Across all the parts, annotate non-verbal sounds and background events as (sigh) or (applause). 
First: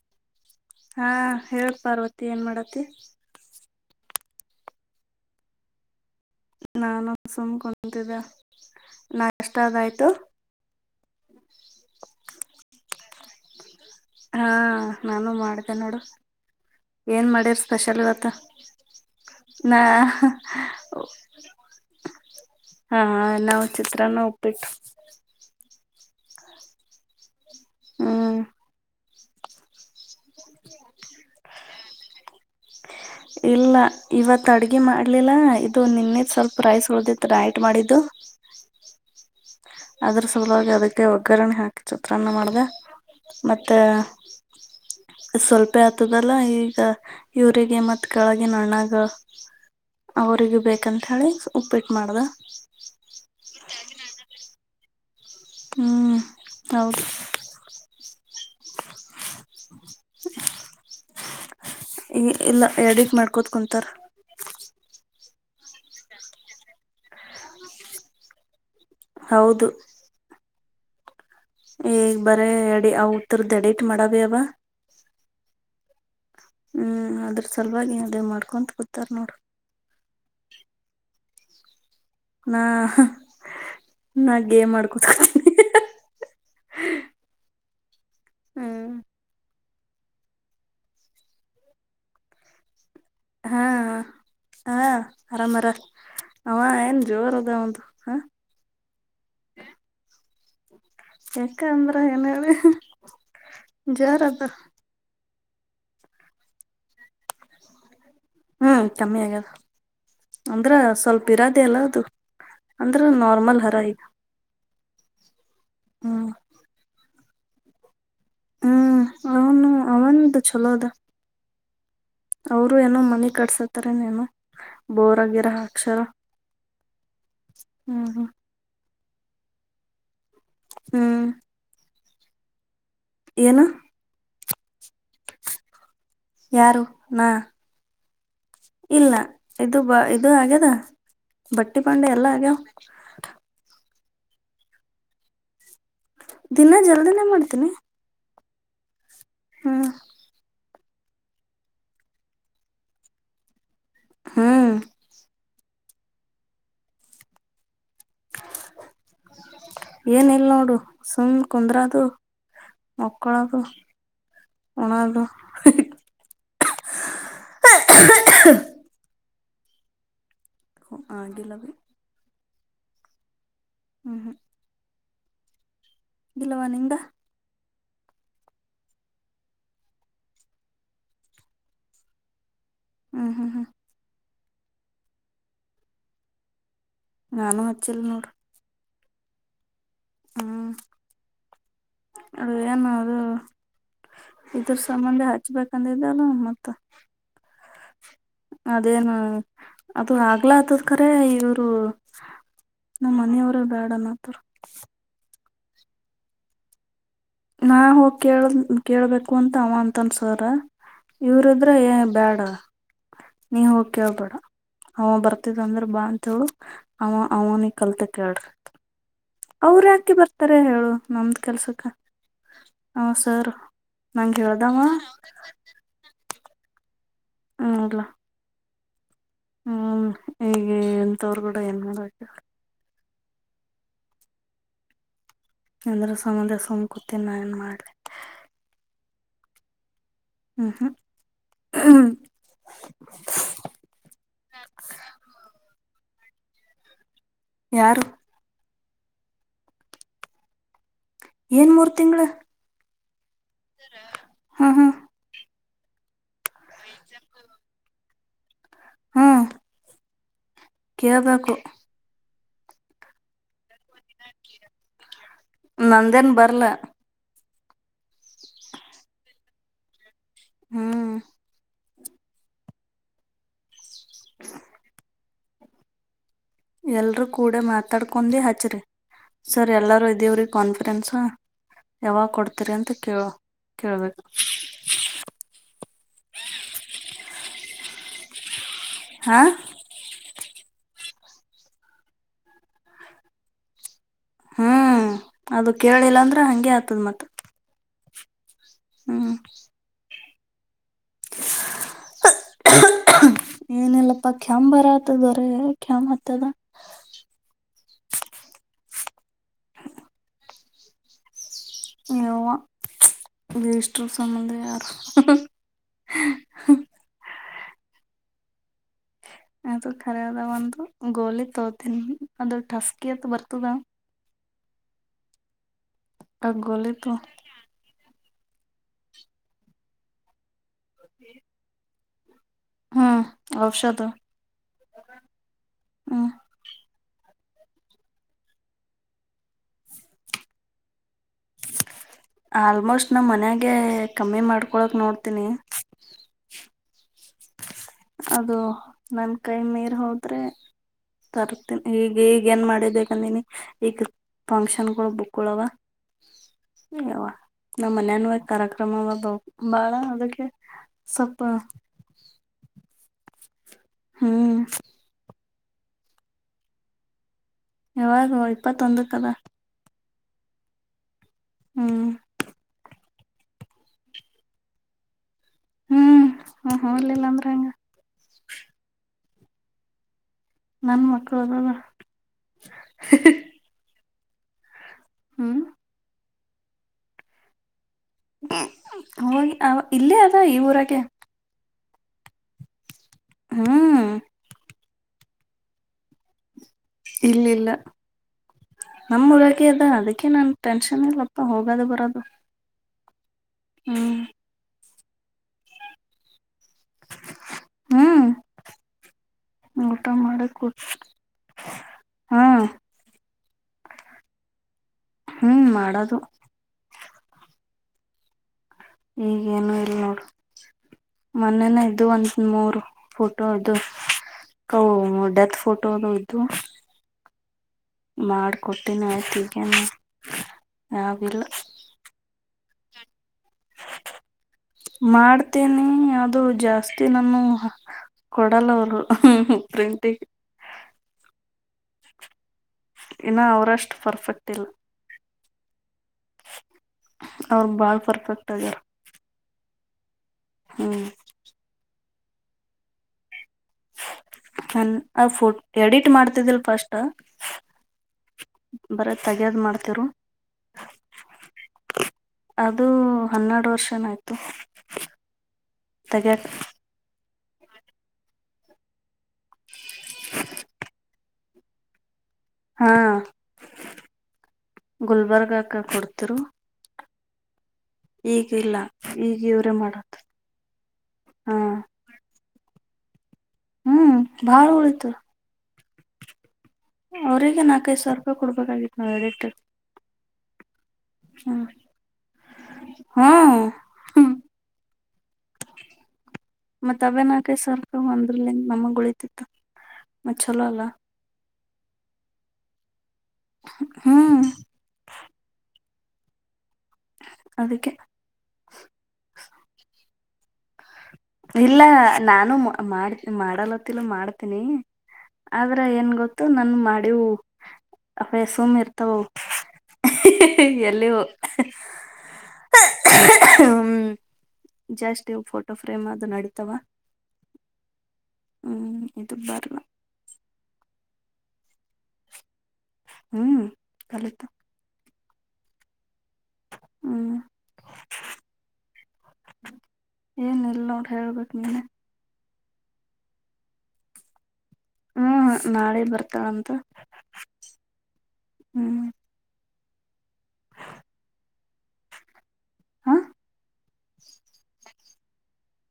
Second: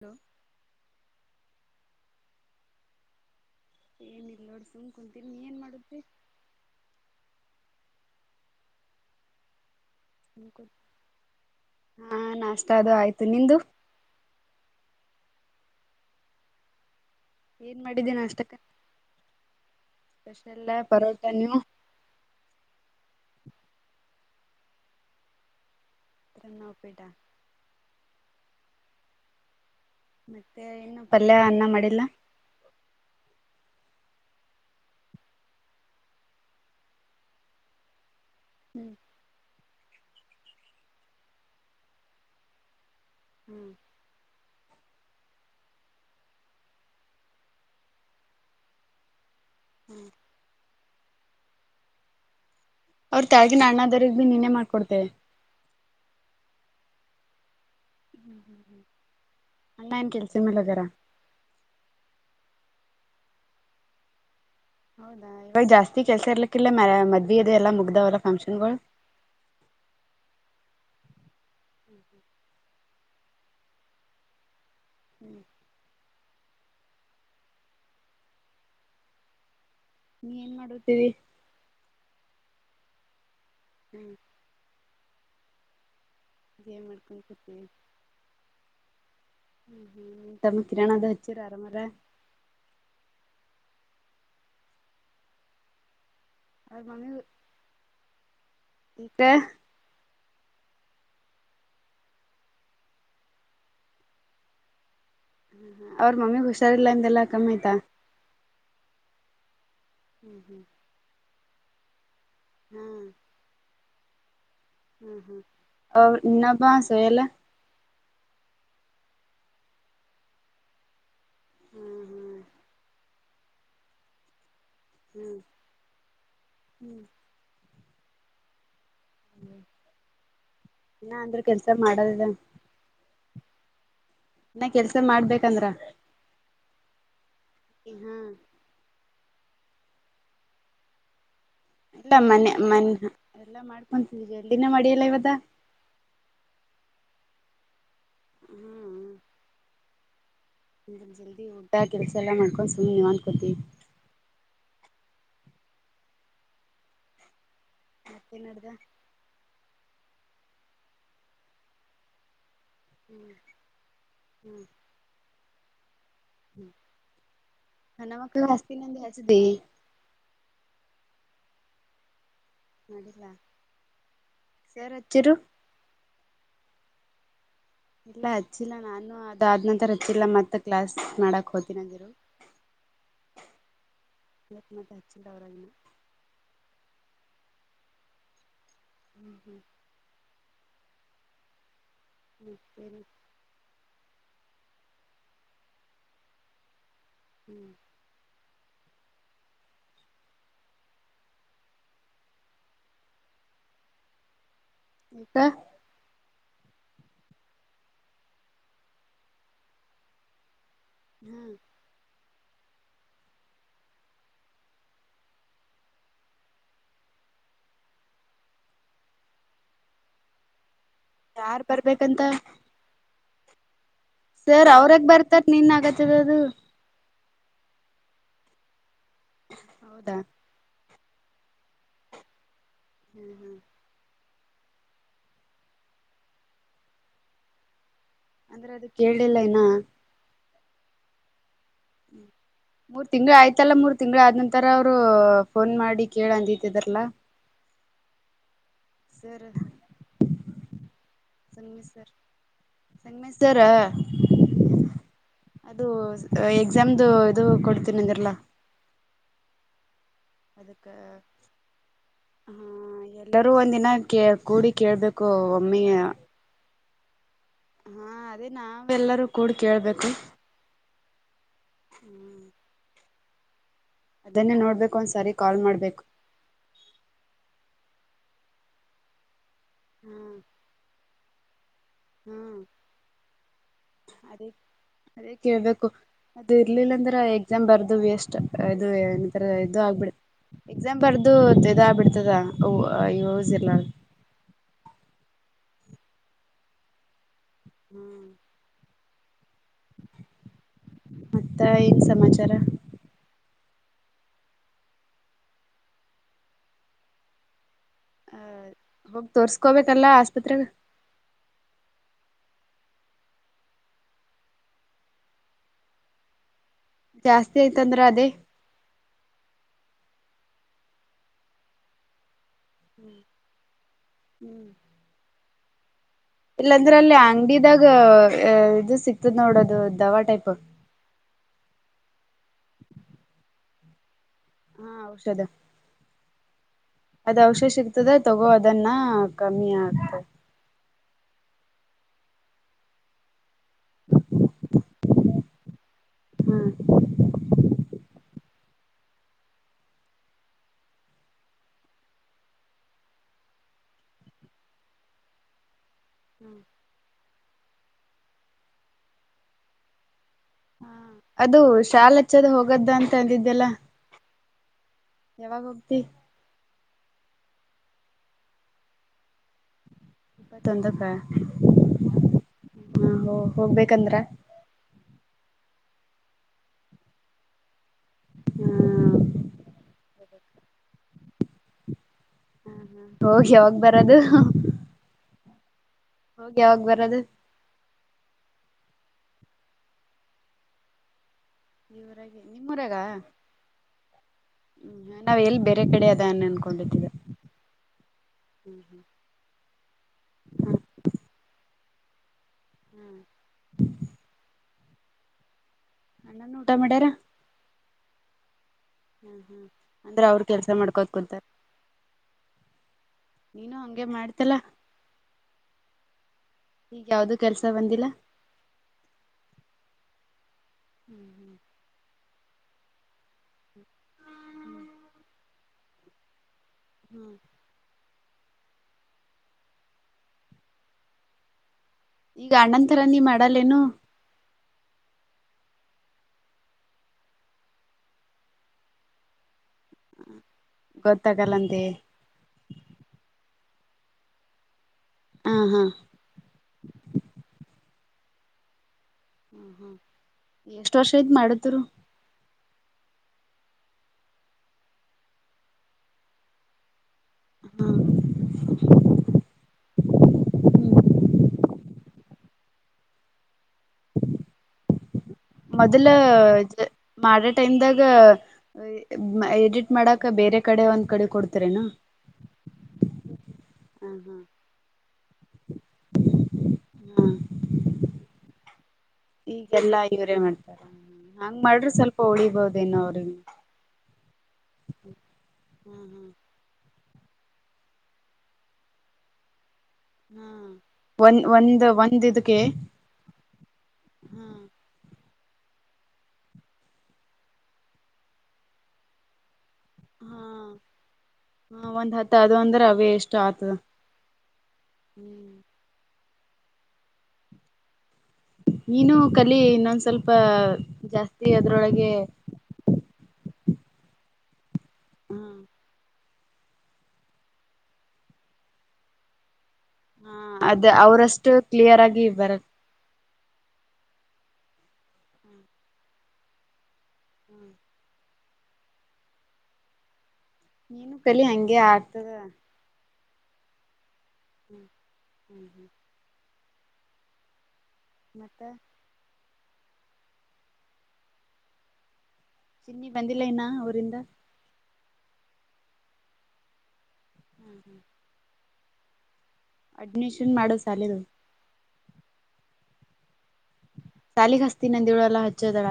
Hello ಹಾ ಹೇಳ ಪಾರ್ವತಿ ಏನ್ ಮಾಡತಿ ಏನ ಇಿಲ್ಲ ನೋಡಿ ಸು್ ಕುಂತೀರಿ ನೀ ಏನ್ ಮಾಡುತ್ತಿ ನಾನು ಸುಮ್ ಕುಂತಿದ್ದೆ ನಾ ಎಷ್ಟಾದಯ್ತು ಸುಮ್ ಹಾ ನಾಸ್ತ ಅದು ಆಯ್ತು ನಿ್ದ ಹಾ ನಾನು ಮಾಡ್ತೆೇ ನೋಡು ಏನ್ ಮಾಡಿರ್ ಏನ್ ಸ್ಪೆಷಲ್ ಮಾಡಿದ್ದಿ ಇವತ್ತು ನಾಷ್ಟಕ್ಕ ನಾ ಸ್ಪೆಷಲ್ ಪರೋಟ. ನೀವು? ಹಾ ನಾವು ಚಿತ್ರನ ಒಪ್ಪಿಟ್ಟು ಅ ನಾವುಪೇಟಾ ಹ್ಮ್ ಮತ್ತೆ ಇನ್ನೂ ಪಲ್ಯ ಅನ್ನ ಮಾಡಿಲ್ಲ (inaudible) ಇಲ್ಲ ಇವತ್ ಅಡ್ಗೆ ಮಾಡ್ಲಿಲ್ಲ ಇದು ನಿನ್ನದ ಸ್ವಲ್ಪ ರೈಸ್ ಉಳ್ದ ನೈಟ್ ಮಾಡಿದ್ದು ಹ್ಞೂ ಅದ್ರ ಸಲುವಾಗಿ ಅದಕ್ಕೆ ಒಗ್ಗರಣರಣೆ ಹಾಕಿ ಚಿತ್ರಾನ್ನ ಮಾಡ್ದ ಹ್ಮ್ ಮತ್ತೆ ಅ್ ಸ್ವಲ್ಪೇ ಆತದಲ್ಲ ಈಗ ಇೂರಿಗೆ ಮತ್ತ್ ಕೆಳಗೆ ನಣ್ಣಾಗ ಹ್ಮ್ ಅವ್ರಿಗೆ ಬೇಕಂತ ಹೇಳಿ ಉಪ್ಪಿಟ್ಟು ಮಾಡ್ದ ಅವ್ರು ತಾಳಗ ನ ಅಣ್ಣದ್ರರಿಗೆ ಭ ಬಿ ನೀನ್ನೇ ಮಾಡ್ಕೊಡ್ತೆವೆ ಹ್ಮ್ ಹೌದ್ ಹ್ಮ್ ಹ್ಮ್ ಹ್ಮ್ ಅಣ್ಣ ನ್ ಕೆಲ್ಸ ಮೇಲೆಗಾರ ಈ ಇಲ್ಲ ಎಡಿಟ್ಕ್ ಮಾಡ್ಕೊತ್ ಕುಂತಾರ ಹೌದಾ ಇವಾಗ ಜಾಸ್ತಿ ಕೆಲಸ ಇರ್ಲಿಕ್ಕಿಲ್ಲ ಮಮದ್ವಿ ಅದೆ ಎಲ್ಲ ಮುಗ್ದಾವಲ್ಲ ಫಂಕ್ಷನ್ಗಳು ಹೌದು ಈಗ್ ಬರ ಎಡಿ ಅವತ್ತರದ ಎಡಿಟ್ ಮಾಡಾವ ಅವವ ಹ್ಮ್ ಹ್ಮ್ ಅದ್ರ ಸಲುವಾಗಿ ಅದೇ ಮಾಡ್ಕೊಂತ ಕುತಾರ್ ನೋಡ ನೀ ಏನ್ ಮಾಡರ್ತೀವಿ ನಾ ಹ್ಮ್ ನಾ ಗೇಮ್ ಮಾಡ್ಕೊತ ಏ ಗೇಮ್ ಮಾಡ್ಕೊಂಡು ಕೊತೀವಿ ಹ್ಮ ತಮ್ಮ ಕೀಣ ಅಂತ ಹಚಿರ ಆರಾಮ್ರ ಹಾ ಹ ಆರಾಮರ ಅವ ಅವ್ರ ಏನ್ ಜೋರ್ ಅದ ಔದು ಹಾ ಬ್ಯ್ ಯಾಕಂದ್ರ ಏನು ಹೇಳಿ ಜೋರ ಅದ ಅವ್ರ ಮಮ್ಮಿಗ್ ಹುಷಾರಿಲ್ಲಾಂದೆಲ್ಲ ಕಮ್ಮ ಆಯ್ತಾ ಹ್ಮ್ ಕಮ್ಮಿ ಆಗದು ಹ್ಮ್ ಅಂದ್ರ ಸ್ವಲ್ಪ ಇರದೆೇ ಅಲ್ಲ ಅದು ಅಂದ್ರ ಹ್ಮ್ ನಾರ್ಮಲ್ ಹರ ಐ್ ಹ್ಮ ಹ ಹ್ಮ್ ಇನ್ನೊಬ್ಬ ಸುಯಿಲ್ ಹ್ಮ್ ಅವನು ಅವಂದು ಚಲೋ ಅದ ಹ್ಮ್ ಅವರು ಏನೋ ಮನೆ ಕಟ್ಸತಾರನಏನೋ ಹ್ಮ್ ಹ್ಮ್ ಬೋರಗಿರ ಅಕ್ಷರ ಹ್ಮ್ ಹ್ಮ್ ಹ್ಮ್ ಇ ಹ್ಮ್ ಅಂದ್ರೆ ಕೆಲ್ಸ ಮಾಡದಿದೆ ಏನು ನನ್ನ ಕೆಲ್ಸ ಮಾಡ್ಬೇಕಂದ್ರ ಯಾರು ನಾ ಹ್ಮ ಇಲ್ಲ ಇದು ಬ ಇದು ಆಗ್ಯದ ಭಟ್ಟಿಬಾಂಡೆ ಎಲ್ಲ ಆಗ್ಯಾವ ಎಲ್ಲ ಮಾಡ್ಕೊತವಿ ಇಲ್ಡಿನೇ ಮಾಡಿಯಲ್ಲ ಇವತ್ತ ದಿನ ಜಲ್ದಿನೇ ಮಾಡ್ತೀನಿ ಹು ಹ್ಮ ಇ ಜಲ್ದಿ ಉಊಡ್ಡ ಕೆಲಸ ಎಲ್ಲಾ ಮಾಡ್ಕೊಂಡು ಸುಮ್ಮಿ ನಿವನ್ಕತಿ (unintelligible) ಹ್ಮ್ ಮತ್ತೇ ನಡ್ದಾ. ಏನ ಇಲ್ ನೋಡು ಸುಮ್ ಕುಂದ್ರದು. ಹ್ಮ್ ಮಕ್ಕಳದು ಉಣ್ಣದು. ಹನ್ನ ಮಕ್ಕಲ್ಲ ಹಸ್ತಿ ನಂದ ಹಸ ದ. (unintelligible) ಹ ಡಿಲವರಿ. (unintelligible) ಮಾಡಡಿಲ್ಲ. ಹ್ಮ ಹ್ಮ ಯರ್ ಹಚ್ಚರು ಇಲ್ಲವಾ ನಿಂದ ಇಲ್ಲ ಹಚ್ಚಿಲ್ಲ ನಾನ ಅದಾದ್ ನಂತರ ಇತ್ತಿಲ್ಲ ಮತ್ತ ಕ್ಲಾಸ್ ಮಾಡಕ್ ಹೋ್ತೀನಗಿರು ಹಾ ಹಾ ಹಾ ಇ ಮೆ ಹಚ್ಚಿದವರಾಗಿ (unintelligible) ನಾನು ಹಚ್ಚಿಲ್ಲ ನೋಡು ಹ್ಮ್ ಹ್ಮ್ ಹ್ಮ್ ಅದು ಹ್ಮ್ ಏನ ಸರಿ ಅದು ಇದ್ರ ಸಂಬಂಧ ಹಚ್ಬೇಕಂದಿದಲ್ಲ ಮತ್ತ ಹ್ಮ್ ಅದೇನ್ ಅದು ಆಗ್ಲಾ ಅದದ ಕರ ಇವರು ನಮ್ಮ್ ಮನೆಯವ್ರ ಬೇಡ ಅನ್ನಾಕತ್ತಾರ ಊಟ ನಾ ಹೋಗಿ ಕೇಳ ಕೇಳಬೇಕು ಅಂತ ಅವ ಅಂತನ್ ಸರ ಹ್ಮ ಇವ್ರದ್ರ ಬ್ಯಾಡ ನೀ ಹೋಗ್ ಕೇಳ್ಬೇಡ ಅವ ಬರ್ತಿದ ಅಂದ್ರ ಬಾ ಅಂತ ಹೇಳು ಆವಾ ಅವನಿ ಕಲ್ತಕೇಳ್ರಿ ಅವ್ರ್ ಯಾಕ್ ಬರ್ತಾರ ಹೇಳು ನಮ್ದ ಯಾರ್ ಕೆಲ್ಸಕ್ಕ ಬರ್ಬೇಕಂತ ಹ ಸಾರ ಸರ್ ಅವ್ರ್ ಯಾಕ್ ಬರ್ತಾರ ನಿನ್ ಆಗತ್ತದ ಅದು ಹ್ಮ ಹೌದಾ ಹೀಗೆ ಎಂತವ್ರು ಕೂಡ ಏನ್ ಮಾಡಕ ಹ್ಮ್ ಹ್ಮ್ ಎಂದ್ರ ಸಮುದ್ರ ಸುಮಕುತ್ತೇ ನಾ ಏನ್ ಮಾಡ್ಲಿ ಅಂದ್ರೆ ಅದ ಕೇಳಿಲ್ಲ ಇನ್ನ ಹ್ಮ್ ಹಾ ಹ್ಮ ಮೂರು ತಿಂಗಳು ಆಯ್ತಲ್ಲ ಮೂರು ತಿಂಗಳ ಆದ ನಂತರ ಅವರು ಫೋನ್ ಮಾಡಿ ಕೇಳ ಅಂದತಿದಾರಲ್ಲ ಯಾರು ಸರ್ ಏನ್ ಮೂರ್ ತಿಂಗಳು ಸಂಗಮೇಶ್ರ ಹ್ಮ್ ಹ್ಮ್ ಅದು ಎಕ್ಸಾಮ್ದು ಇದು ಕೊಡ್ತೀನಿ ಅಂದಿದ್ರಲಾ ಹ್ಮ್ ಅದಕ್ಕೆ ಕೇಳ್ಬೇಕು ಹಾ ಎಲ್ಲರೂ ಒಂದಿನ ಕ ಕೂಡಿ ಕೇಳ್ಬೇಕು ಒಮ್ಮೆ ನಂದೇನ್ ಬರ್ಲ. ಹಾ ಅದೇ ನಾವ ಎಲ್ಲರೂ ಕೂಡ ಕೇಳ್ಬೇಕು. ಹ್ಮ್ ಅದನ್ನೇ ನೋಡ್ಬೇಕು ಒಂದ್ಸಾರಿ ಕಾಲ್ ಮಾಡ್ಬೇಕು. ಎಲ್ರೂ ಕೂಡ ಮಾತಾಡ್ಕೊಂಡು ಹಚ್ಚ್ರರಿ ಸರ್ ಎಲ್ಲರೂ ಹ್ಮ್ ಇದೀವ್ರಿ ಕಾನ್ಫಿರೆನಸ್. ಯಾವಾಗ ಹ್ಮ್ ಕೊಡ್ತೀರಿ ಅಂತ ಕ ಕೇಳ್ಬೇಕು. ಅದೇ ಅದೇ ಕೇಳ್ಬೇಕು ಅದು ಇರ್ಲಿಲ್ಲ ಅಂದ್ರೆ ಎಕ್ಸಾಮ್ ಬರ್ದ ವೇಷ್ಟ. ಅದು ಎ ಹಾ ತರ ಇದು ಆಗ್ಬಿಡ್. ಎಕ್ಸಾಮ ಬರ್ದು ಇದಾ ಬಿಡ್ತದೂತ ಯೂಸ್ ಇಲ್ಲಾ ಅಂತಾ. ಹ್ಮ್ ಅದು ಕೇಳಿಲ್ಲ ಅಂದ್ರ ಹಂಗೆ ಆಗ್ತದ ಮತ್ತೆ. ಹ್ಮ್ ಹ್ಮ ಮತ್ತ ಏನ್ ಸಮಾಚಾರ ಏನಲ್ಲಪ್ಪಾ ಕ್ಯಾಮ್ ಬರ ಆತದವರ ಕ್ಯಾಮ್ ಹತ್ತದ ಹ ಮಗ್ ತೋರ್ಸ್ಕೋಬೇಕಲ್ಲ ಆಸ್ಪತ್ರೆಗೆ. ನೀ ಯವ್ವಾ. ವಷ್ಟ ಸಂಂದ ಯಾರ ಜಾಸ್ತಿ ಆಯ್ತಂದ್ರ ಅದೇ. ಅದು ಖರದ ಒಂದು ಗೋಲಿ ತೋತನಿ ಅದು ಟಸ್ಕಿ ಅತ್ ಬರ್ತದ. ಹ್ಞೂ. ಆ ಇಲ್ಲಾಂದ್ರೆ ಗೋಲಿತ್ತು ಅಲ್ಲಿ ಅಂಗಡಿದಾಗ ಇದು ಸಿಕ್ತದ ನೋಡೋದು ದವಾ ಟೈಪ್. ಹತ್ತ ಹ್ಮ್ ಔಷಧ ಹಾ ಔಷಧ ಹ್ಮ್ ಅದ್ ಔಷಷ ಸಿಗ್ತದ ತಗೋ ಅದನ್ನ ಕಮ್ಮಿ ಆಗ್ತದೆ. ಆಲ್ಮೋಸ್ಟ್ ನಾ ಮನ್ಯಾಗೆ ಕಮ್ಮಿ ಮಾಡ್ಕೊಳಕ್ ನೋಡ್ತೀನಿ. ಹ್ಮ್... ಅದು ನನ್ ಕೈ ಮೀರ್ ಹೋದ್ರೆ. ತರ್ತೀನಿ ಈಗ ಈಗ ಏನ್ ಮಾಡಿದ್ದಂದೀನಿ ಈಗ. ಫಂಕ್ಷನ್ಗಳು ಬುಕಲೋಗಾ. ಅ್ಯವ ನಮ್ಮ್ ಮನ್ಯನ್ ಕಾರ್ಯಕ್ರಮ ಬ ಬಾಳ ಅದಕ್ಕೆ ಹಾ ಸ್ವಲ್ಪ ಅದು ಶಾಲ ಹಚ್ಚದ ಹೋಗದ್ದ ಅಂತ ಅಂದಿದ್ದ್ಯಲ್ಲ. ಹ್ಮ್ ಯಾವಾಗ ಹೋಗತಿ ಯಾವಾಗ ಇಪ್ಪತ್ತೊಂದು ಕದ ತೊಂದಕ್ಕ ಹ್ಮ್ ಹ್ಮ್ ಹೋಗ ಹೋಗ್ಬೇಕಂದ್ರ. ಹ್ಮ್ ಹಲಿಲ್ಲ ಅಂದ್ರೆ ಹಂಗ. ಹ್ಮ ನನ್ ಮಕ್ಳು ಅದವಾ. ಹ ಹೋಗಿ ಯಾವಾಗ ಬರದು. ಹ್ಮ್ ಹೋಗಿ ಯಾವಾಗ ಬರೋದು. ಹೋಗಿ ಅವ ಇಲ್ಲಿ ಅದ ಈ ಊರಗೆ. ಈವರಗೆ ನಿಮ್ಮ ಊರಾಗ ಹಾ ನಾವ್ ಎಲ್ಲಿ ಬೇರೆ ಕಡೆ ಅದ ಅನ್ಕೊಂಡಿದ್ದೀವಿ ಇಲ್ಲ ಇಲ್ಲ ನಮ್ಮ ಉರಾಗ ಅದ ಅದಕ್ಕೆ ನಾನ್ ಟೆನ್ಷನ್ ಇಲ್ಲಪ್ಪ ಹೋಗದು ಬರೋದು ಹ್ಮ್ ಹ್ಮ್ ನನ್ ಊಟ ಮಾಡ್ಯಾರ ಹ್ಮ್ಮ್ ಹ್ಮ್ ಹ್ಮ್ ಅಂದ್ರೆ ಅವ್ರರು ಕೆಲ್ಸ ಮಾಡ್ಕೋದ ಕುೂಂತಾರೆ ಹಾ ನೀನು ಹಂಗೆ ಮಾಡ್ತಲಾ ಹ್ಮ್ ಮಾಡದು ಈಗ ಯಾವ್ದು ಕೆಲ್ಸ ಬಂದಿಲ್ಲ. ಈಗ ಏನು ಇಲ್ ನೋಡು. ಹ್ಮ್ ಹ್ಮ್ ಮೊನ್ನೆನೇ ಇದು ಒಂದ ಮೂರ್ ಫೋಟೋ ಇದವ ಅವು ಡೆತ್ ಫೋಟೋ ಅದ ಇದ್ದವ ಹ್ಮ್ಮ್ ಮಾಡ್ಕೊಟ್ಟೀನಿ ಆಯ್ತು ಈಗೆನು ಯಾವಿಲ್ಲ. ಈಗ ಅಣ್ಣಂತರ ನೀ ಮಾಡಲ್ಲೇನು ಮಾಡ್ತೇನಿ ಅದು ಜಾಸ್ತಿ ನಾನು ಕೊಡಲ್ಲವರು ಪ್ರಿಂಟಿಗೆ ಗೊತ್ತಾಗಲ್ಲಂದ ಇನ್ನು ಅವ್ರಷ್ಟು ಪರ್ಫೆಕ್ಟ್ ಇಲ್ಲ. ಹಾ ಹಾ ಅವ್ರ ಬಾಳ್ ಪರ್ಫೆಕ್ಟ್ ಆಗ್ಯಾರ. ಹ್ಮ್ ಹ್ಮ್ ಎಷ್ಟು ಹ್ಮ್ ವರ್ಷ ಐತ್ ಮಾಡತರು ನನ್ ಆ ಫೋ ಎಡಿಟ್ ಮಾಡ್ತಿದ್ದಿಲ್ ಫಸ್ಟ್ ಹ ಬರ ತಗದ ಮಾಡ್ತರು ಅದು ಹನ್ನೆರಡು ವರ್ಷ ಮೊದಲು ತೆಗ್ಯಾಕ್ ಇದ ಮಾಡ ಟೈಮ್ದಾಗ ಎಡಿಟ್ ಮಾಡಕ ಬೇರೆ ಕಡೆ ಒಂದು ಕಡೆ ಕೊಡ್ತರೇನು ಹಾ ಹ ಹಾ ಗುಲ್ಬರ್ಗಕ ಕೊಡ್ತಿರು. ಹಾ ಈಗ ಇಲ್ಲ ಈಗ (inaudible) ಇವ್ರೇ ಈಗೆಲ್ಲಾ ಮಾಡತ್ ಇವರೇ ಮಾಡ್ತಾರ ಹಾ ಹಂಗ್ ಮಾಡ್ರೆ ಸ್ವಲ್ಪ ಪೊ ಉಳಿಬೋದೇನೋ ಅವ್ರಿಗೆ ಹ್ಮ್ ಭಾಳ ಉಳಿತ ಹ್ಞೂ ಹ್ಞೂ. ಹು ಅವ್ರರಿಗೆ ನಾಕೈದು ಸಾವಿರ ರೂಪಾಯ ಕೊಡಬೇಕಾಗಿತ್ತು ನಾವು ಎಡಿಟ್. ಹ್ಮ ಒ ಹ್ಮ್ ಒಂದು ಒಂದ ಇದಕ್ಕೆ. ಹಾ ಹ್ಮ್ ಹಾ ಮತ್ ಅವೆ ನಾಕೈದ ಸಾವಿರ ರೂಪಾಯಿ ಒಂದ್ರಲಿಂದ ನಮಗ ಉಳತಿತ್ತ ಮತ್ ಚಲೋ ಅಲ್ಲ. ಹ ಒಂದ್ ಹತ್ ಅದು ಅಂದ್ರೆ ಅವೇ ಎಷ್ಟು ಆತದ. ಹು ಹ್ಞೂ ಅದಕ್ಕೆ ನೀನು ಕಲಿ ಇನ್ನೊಂದ್ ಸ್ವಲ್ಪ ಜಾಸ್ತಿ ಇಲ್ಲ ಅದ್ರೊಳಗೆ ನಾನು ಮಾಡ ಮಾಡಲತ್ತಲು ಮಾಡ್ತೀನಿ ಹ ಆದ್ರ ಏನ್ ಗೊತ್ತ ನನ್ ಮಾಡೀವು ಅಪ್ಯಾಸುಮ್ ಇರ್ತಾವ ಅದ ಎಲ್ಲಿೂ. ಅವ್ರಷ್ಟು ಕ್ಲಿಯರ್ ಆಗಿ ಬರ ಹ್ ಜಾಸ್ತಿ ಫೋಟೋ ಫ್ರೇಮ್ ಅದು ನಡತಾವ. ಹ್ಞೂ. ಹ್ಮ್ ಇದು ಬರ್ಲ್ಲ. ನೀನು ಕಲಿ ಹಂಗೆ ಆಡ್ತದ. ಹ್ಮ್ ಕಲತ. ಹ್ಮ್ ಹ್ಮ್ಮ್ ಹ್ಮ್ ಮತ್ತ. ಏನಿಲ್ಲ ನೋಡು ಹೇಳ್ಬೇಕ್ ನೀನ್ನ. ಚಿನ್ನಿ ಬಂದಿಲ್ಲ ಇನ್ನ ಊರಿಂದ. ಹ್ಮ್ ನಾಳೆ ಬರ್ತಾಳಂತ. ಹ್ಮ್ ಹ್ಮ್. ಹ್ಮ್. ಅಡ್ಮಿಶನ್ ಮಾಡು ಸಾಲಿದು. ಆ. ಸಾಲಿಗೆ ಹಸ್ತೀನಿ ಅಂದಿನೋಳ ಹಚ್ಚಿದಾಳ..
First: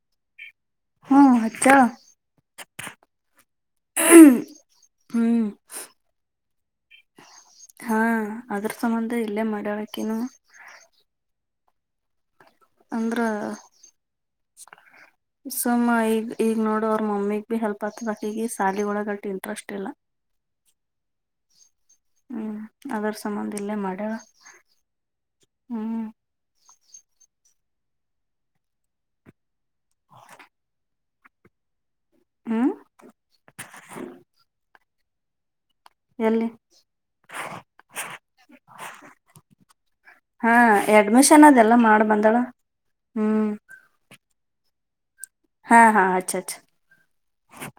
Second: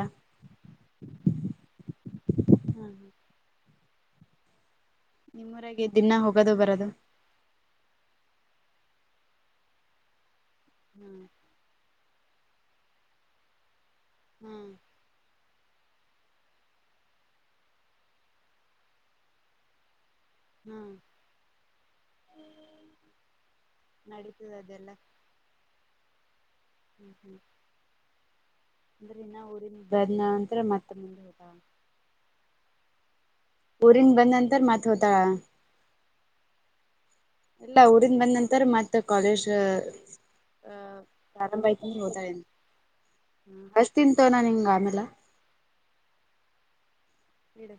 ಹ್ಮ ಹಚ್ಚಳ ಹ್ಮ ನಿಮ್ಮೂರಗೆ ದ್ದಿನ್ನ ಹೋಗೋದು ಬರದು ಹಾ ಅದ್ರ್ ಸಂಬಂಧ ಇಲ್ಲೇ ಮಾಡಳಕಿನು ಹ್ಮ್. ಅಂದ್ರ. ಹ್ಮ್ ಸೊಮ್ಮ ಈಗ ಈಗ ನೋಡು ಅವ್ರ ಮಮ್ಮಿಗ್ ಬಿ ಹೆಲ್ಪ್ ಆತದಕ ಈಗ ಸಾಲಿ ಒಳಗಟ ಇಂಟ್ರೆಸ್ಟ್ ಇಲ್ಲ. ಹ್ಮ್. ಹ್ಮ್ ಅದರ ಸಂಬಂಧ ಇಲ್ಲೇ ಮಾಡ್ಯಾಳ ನಡೀತದ ಅದೆಲ್ಲ ಹ್ಮ್- ಹ್ಮ್ ಹ್ಮ್ ಅಂದ್ರೆ ಇನ್ನ ಊರಿಂದ ಬದ್ನ ನಂತ್ರ ಮತ್ತೆ ಮುಂದೆ ಹೊಗವ. ಹ್ಮ್. ಊರಿಂದ ಬಂದ ನಂತರ ಮತ್ತ ಹೋತಾಳ. ಎಲ್ಲೇ - ಇಲ್ಲ ಊರಿಂದ ಬಂದ್ ನಂತರ ಮತ್ತ ಕಾಲೇಜ್ಅ ಹಾ ಎಡ್ಮಿಷನ್ ಅದೆಲ್ಲ ಮಾಡಿ ಬಂದಳ ಹ್ಮ್ - ತಿಂತನ ನಿಂಗ ಆಮೆಲ. ಹ ಹಾ ಹಚ್ ಹಚ್ ಇಡು